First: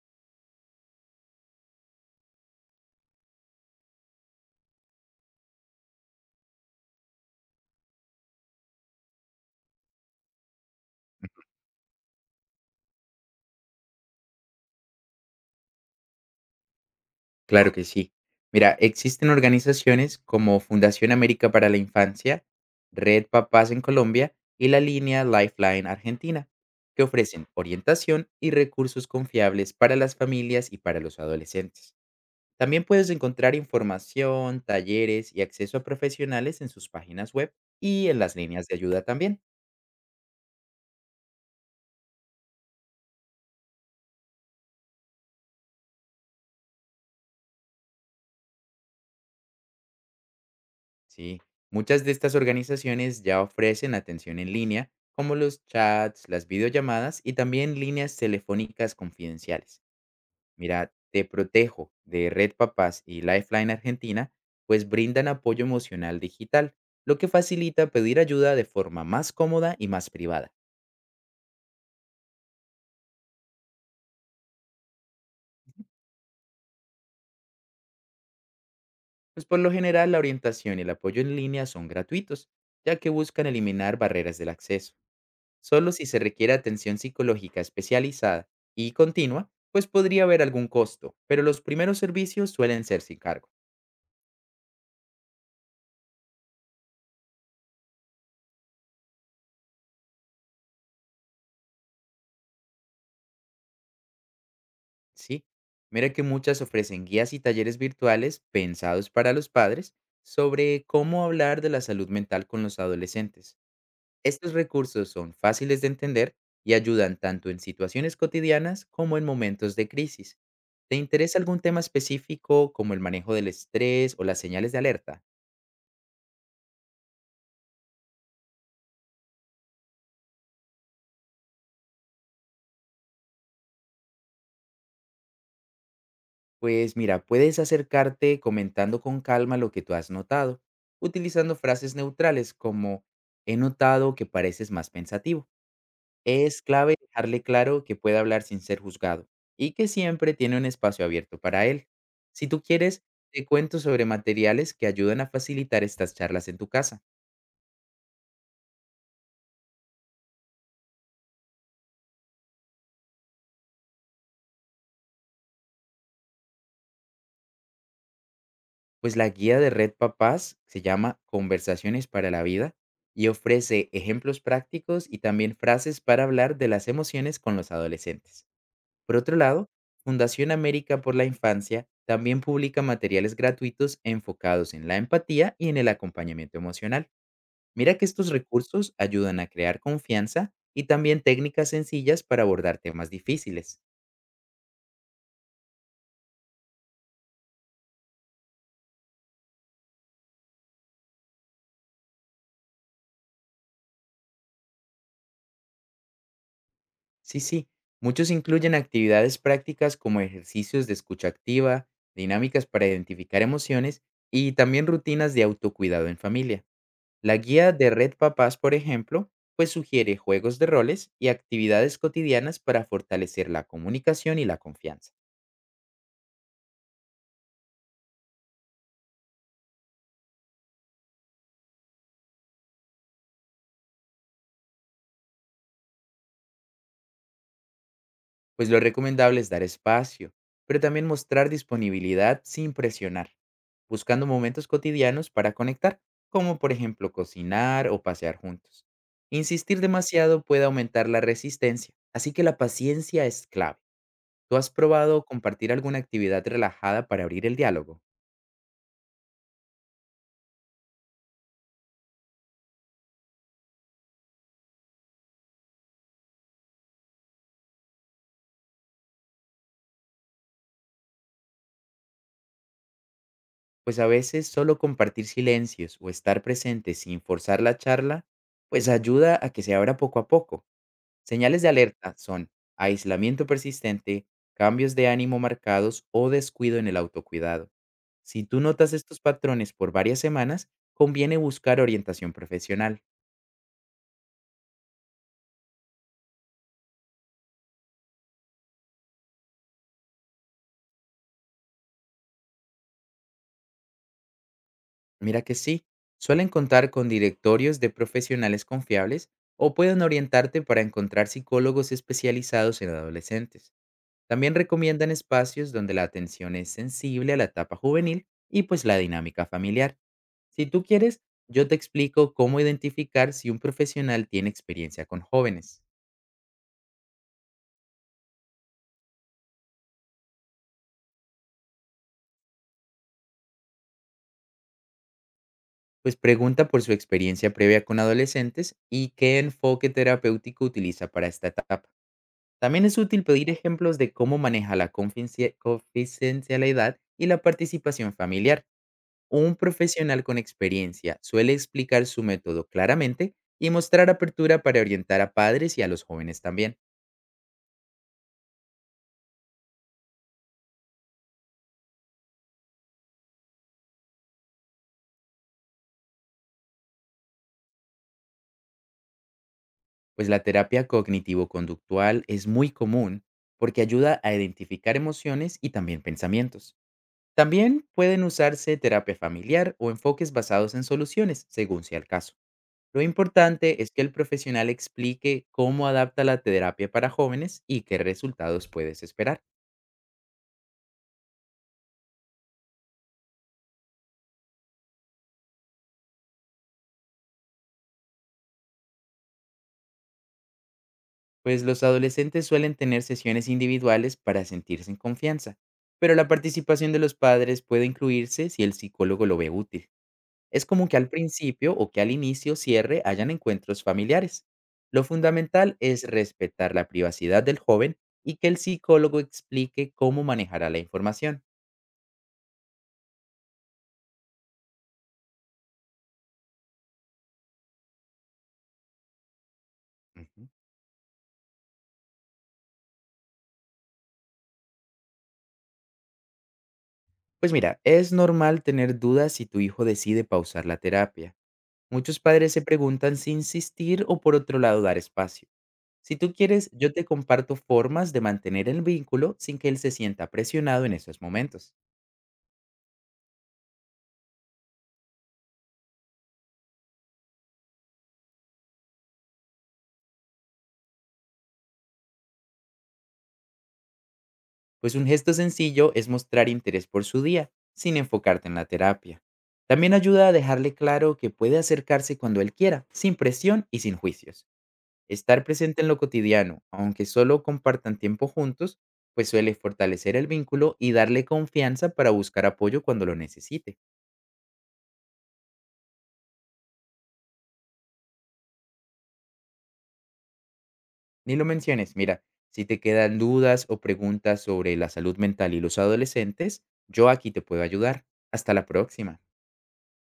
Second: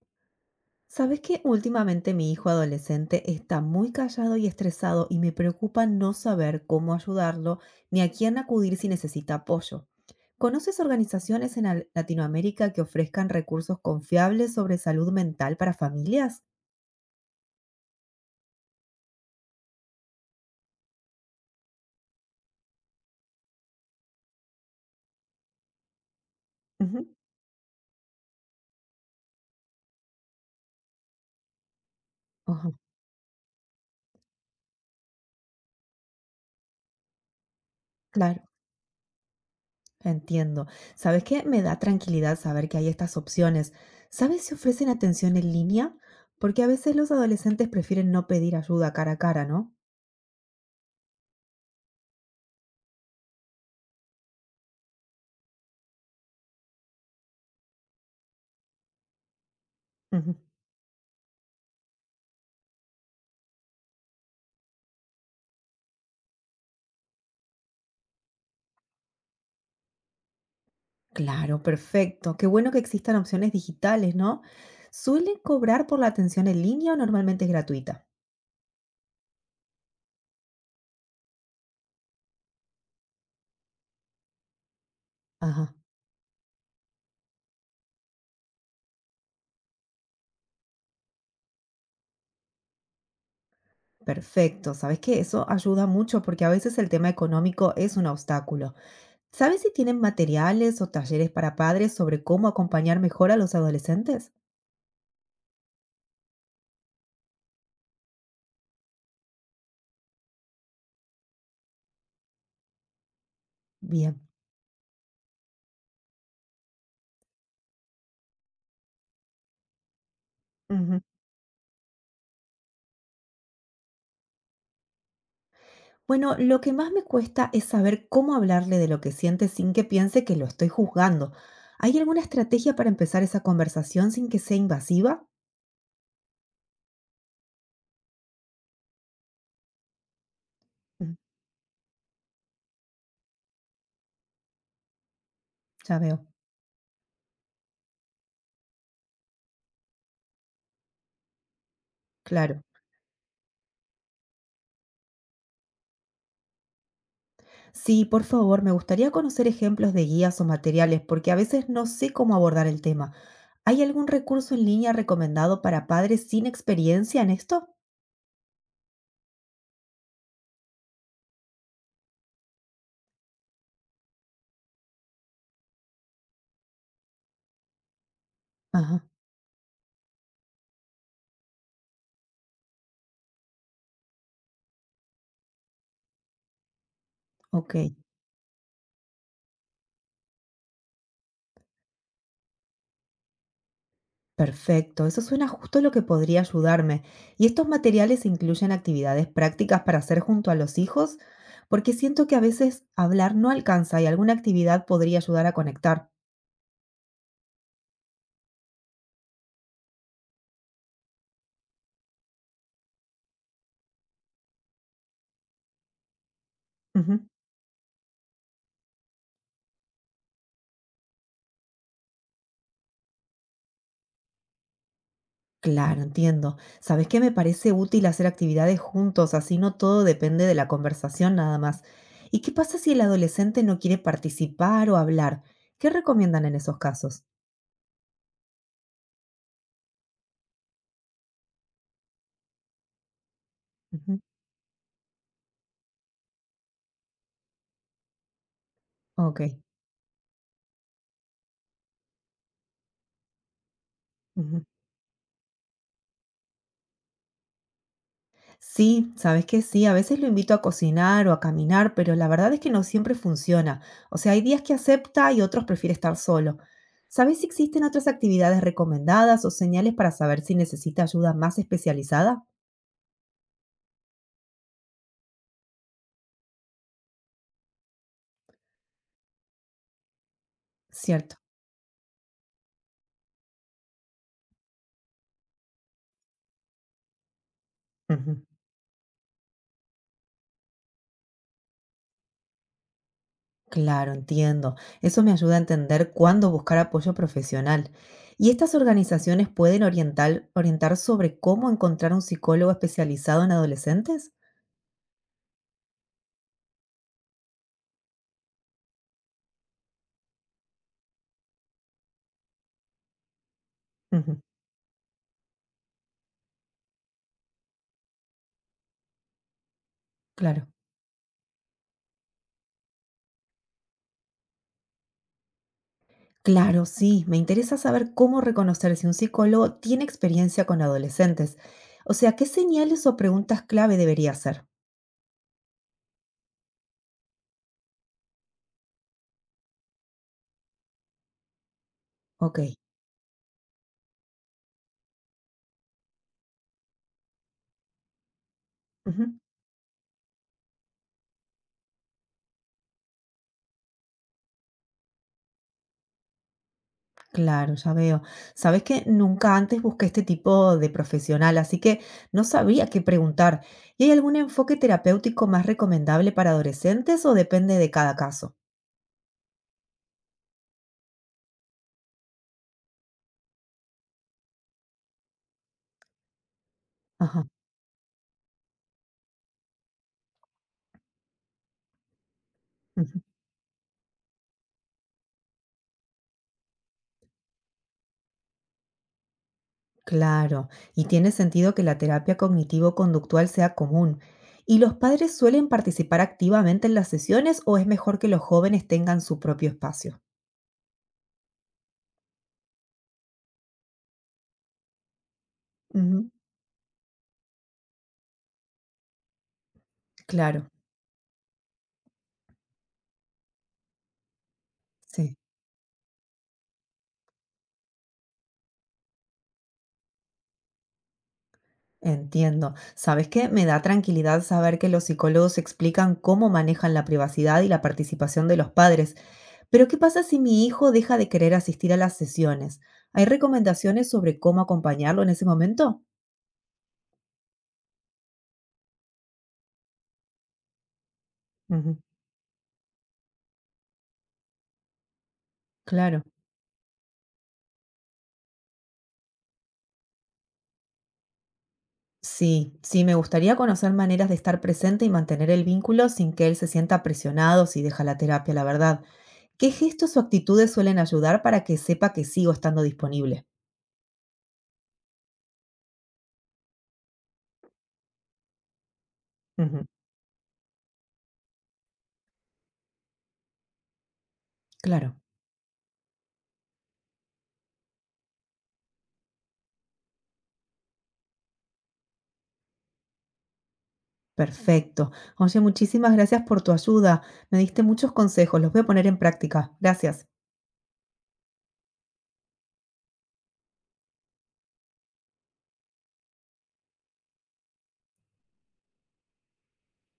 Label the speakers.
Speaker 1: ¿Sabes qué? Últimamente mi hijo adolescente está muy callado y estresado y me preocupa no saber cómo ayudarlo ni a quién acudir si necesita apoyo. ¿Conoces organizaciones en Latinoamérica que ofrezcan recursos confiables sobre salud mental para familias?
Speaker 2: Claro que sí. Mira, existen organizaciones como Fundación América para la Infancia, Red Papás en Colombia y la línea Lifeline Argentina, que
Speaker 1: Ujú.
Speaker 2: ofrecen orientación y recursos confiables para las familias y para los adolescentes.
Speaker 1: Ajá,
Speaker 2: También puedes encontrar información, talleres y acceso a profesionales en sus páginas web y en las
Speaker 1: claro,
Speaker 2: líneas de ayuda también.
Speaker 1: entiendo. ¿Sabes qué? Me da tranquilidad saber que hay estas opciones. ¿Sabes si ofrecen atención en línea? Porque a veces los adolescentes prefieren no pedir ayuda cara a cara, ¿no?
Speaker 2: Sí, muchas de estas organizaciones ya ofrecen atención en línea, como los chats, las videollamadas y también líneas telefónicas confidenciales.
Speaker 1: Ujú.
Speaker 2: Mira, Te Protejo de Red Papás y Lifeline Argentina, pues brindan apoyo emocional digital, lo que facilita pedir ayuda de forma más cómoda y más privada.
Speaker 1: Claro, perfecto. Qué bueno que existan opciones digitales, ¿no? ¿Suelen cobrar por la atención en línea o normalmente es gratuita?
Speaker 2: Pues por lo general la orientación y el apoyo en línea son gratuitos, ya que buscan eliminar barreras del acceso.
Speaker 1: Ajá,
Speaker 2: Solo si se requiere atención psicológica especializada y continua, pues podría haber algún costo, pero los primeros servicios suelen ser sin cargo,
Speaker 1: perfecto. Sabes que eso ayuda mucho porque a veces el tema económico es un obstáculo. ¿Sabes si tienen materiales o talleres para padres sobre cómo acompañar mejor a los adolescentes?
Speaker 2: ¿sí? Mira que muchas ofrecen guías y talleres virtuales pensados para los padres sobre cómo hablar de la salud mental con los adolescentes.
Speaker 1: Bien.
Speaker 2: Estos recursos son fáciles de entender y ayudan tanto en situaciones cotidianas como en momentos de crisis. ¿Te
Speaker 1: Ujú.
Speaker 2: interesa algún tema específico como el manejo del estrés o las señales de alerta?
Speaker 1: Bueno, lo que más me cuesta es saber cómo hablarle de lo que siente sin que piense que lo estoy juzgando. ¿Hay alguna estrategia para empezar esa conversación sin que sea invasiva?
Speaker 2: Pues mira, puedes acercarte comentando con calma lo que tú has notado,
Speaker 1: Mm.
Speaker 2: utilizando frases neutrales como he notado que pareces más pensativo.
Speaker 1: Ya veo.
Speaker 2: Es clave dejarle claro que puede hablar sin ser juzgado y que siempre tiene un espacio abierto para él. Si tú
Speaker 1: Claro.
Speaker 2: quieres, te cuento sobre materiales que ayudan a facilitar estas charlas en tu casa,
Speaker 1: Sí, por favor, me gustaría conocer ejemplos de guías o materiales porque a veces no sé cómo abordar el tema. ¿Hay algún recurso en línea recomendado para padres sin experiencia en esto?
Speaker 2: pues la guía de Red Papás se llama Conversaciones para la Vida y ofrece ejemplos prácticos y también frases para hablar de las emociones con los adolescentes.
Speaker 1: Ajá,
Speaker 2: Por otro lado, Fundación América por la Infancia también publica materiales gratuitos enfocados en la empatía y en el acompañamiento emocional.
Speaker 1: ok,
Speaker 2: Mira que estos recursos ayudan a crear confianza y también técnicas sencillas para abordar temas difíciles.
Speaker 1: perfecto. Eso suena justo lo que podría ayudarme. ¿Y estos materiales incluyen actividades prácticas para hacer junto a los hijos? Porque siento que a veces hablar no alcanza y alguna actividad podría ayudar a conectar.
Speaker 2: Sí, sí, muchos incluyen actividades prácticas como ejercicios de escucha activa, dinámicas para identificar emociones y también rutinas de autocuidado en familia.
Speaker 1: Ujú.
Speaker 2: La guía de Red Papás, por ejemplo, pues sugiere juegos de roles y actividades cotidianas para fortalecer la comunicación y la confianza.
Speaker 1: Claro, entiendo. ¿Sabes qué? Me parece útil hacer actividades juntos, así no todo depende de la conversación nada más. ¿Y qué pasa si el adolescente no quiere participar o hablar? ¿Qué recomiendan en esos casos?
Speaker 2: Pues lo recomendable es dar espacio, pero también mostrar disponibilidad sin presionar,
Speaker 1: Ujú.
Speaker 2: buscando momentos cotidianos para conectar, como por ejemplo cocinar o pasear juntos.
Speaker 1: Ok.
Speaker 2: Insistir demasiado puede aumentar la resistencia, así que la paciencia es clave. ¿Tú
Speaker 1: Ujú.
Speaker 2: has probado compartir alguna actividad relajada para abrir el diálogo?
Speaker 1: Sí, sabes que sí, a veces lo invito a cocinar o a caminar, pero la verdad es que no siempre funciona. O sea, hay días que acepta y otros prefiere estar solo. ¿Sabes si existen otras actividades recomendadas o señales para saber si necesita ayuda más especializada?
Speaker 2: Pues a veces solo compartir silencios o estar presente sin forzar la charla, pues ayuda a que se abra poco a poco.
Speaker 1: Cierto.
Speaker 2: Señales de alerta son aislamiento persistente, cambios de ánimo marcados o descuido en el autocuidado.
Speaker 1: Ujú.
Speaker 2: Si tú notas estos patrones por varias semanas, conviene buscar orientación profesional.
Speaker 1: Claro, entiendo. Eso me ayuda a entender cuándo buscar apoyo profesional. ¿Y estas organizaciones pueden orientar sobre cómo encontrar un psicólogo especializado en adolescentes?
Speaker 2: Mira que sí, suelen contar con directorios de profesionales confiables o pueden orientarte para encontrar psicólogos especializados en adolescentes.
Speaker 1: Ujú,
Speaker 2: También recomiendan espacios donde la atención es sensible a la etapa juvenil y pues la dinámica familiar. Si
Speaker 1: claro.
Speaker 2: tú quieres, yo te explico cómo identificar si un profesional tiene experiencia con jóvenes.
Speaker 1: Claro, sí. Me interesa saber cómo reconocer si un psicólogo tiene experiencia con adolescentes. O sea, ¿qué señales o preguntas clave debería hacer?
Speaker 2: Pues pregunta por su experiencia previa con adolescentes y qué enfoque terapéutico utiliza para esta etapa.
Speaker 1: Ok.
Speaker 2: También es útil pedir ejemplos de cómo maneja la confidencialidad y la participación familiar.
Speaker 1: Ujú.
Speaker 2: Un profesional con experiencia suele explicar su método claramente y mostrar apertura para orientar a padres y a los jóvenes también,
Speaker 1: Claro, ya veo. Sabes que nunca antes busqué este tipo de profesional, así que no sabía qué preguntar. ¿Y hay algún enfoque terapéutico más recomendable para adolescentes o depende de cada caso?
Speaker 2: pues la terapia cognitivo-conductual es muy común porque ayuda a identificar emociones y también pensamientos.
Speaker 1: Ajá.
Speaker 2: También pueden usarse terapia familiar o enfoques basados en soluciones, según sea el caso. Lo
Speaker 1: Ujú.
Speaker 2: importante es que el profesional explique cómo adapta la terapia para jóvenes y qué resultados puedes esperar.
Speaker 1: Claro. Y tiene sentido que la terapia cognitivo-conductual sea común. ¿Y los padres suelen participar activamente en las sesiones o es mejor que los jóvenes tengan su propio espacio?
Speaker 2: Pues los adolescentes suelen tener sesiones individuales para sentirse en confianza, pero la
Speaker 1: Ujú.
Speaker 2: participación de los padres puede incluirse si el psicólogo lo ve útil. Es
Speaker 1: Claro,
Speaker 2: común que al principio o que al inicio cierre hayan encuentros familiares. Lo
Speaker 1: sí.
Speaker 2: fundamental es respetar la privacidad del joven y que el psicólogo explique cómo manejará la información.
Speaker 1: Entiendo. ¿Sabes qué? Me da tranquilidad saber que los psicólogos explican cómo manejan la privacidad y la participación de los padres. Pero ¿qué pasa si
Speaker 2: Ujú.
Speaker 1: mi hijo deja de querer asistir a las sesiones? ¿Hay recomendaciones sobre cómo acompañarlo en ese momento?
Speaker 2: Pues mira, es normal tener dudas si tu hijo decide pausar la terapia.
Speaker 1: Ujú.
Speaker 2: Muchos padres se preguntan si insistir o por otro lado dar espacio. Si
Speaker 1: Claro.
Speaker 2: tú quieres, yo te comparto formas de mantener el vínculo sin que él se sienta presionado en esos momentos.
Speaker 1: Sí, sí, me gustaría conocer maneras de estar presente y mantener el vínculo sin que él se sienta presionado si deja la terapia, la verdad. ¿Qué gestos o actitudes suelen ayudar para que sepa que sigo estando disponible?
Speaker 2: Pues un gesto sencillo es mostrar interés por su día, sin enfocarte en la terapia.
Speaker 1: Ujú.
Speaker 2: También ayuda a dejarle claro que puede acercarse cuando él quiera, sin presión y sin juicios.
Speaker 1: Claro.
Speaker 2: Estar presente en lo cotidiano, aunque solo compartan tiempo juntos, pues suele fortalecer el vínculo y darle confianza para buscar apoyo cuando lo necesite.
Speaker 1: Perfecto. Oye, muchísimas gracias por tu ayuda. Me diste muchos consejos, los voy a poner en práctica. Gracias.
Speaker 2: Ni lo menciones. Mira, si te quedan dudas o preguntas sobre la salud mental y los adolescentes, yo aquí te puedo ayudar. Hasta la próxima.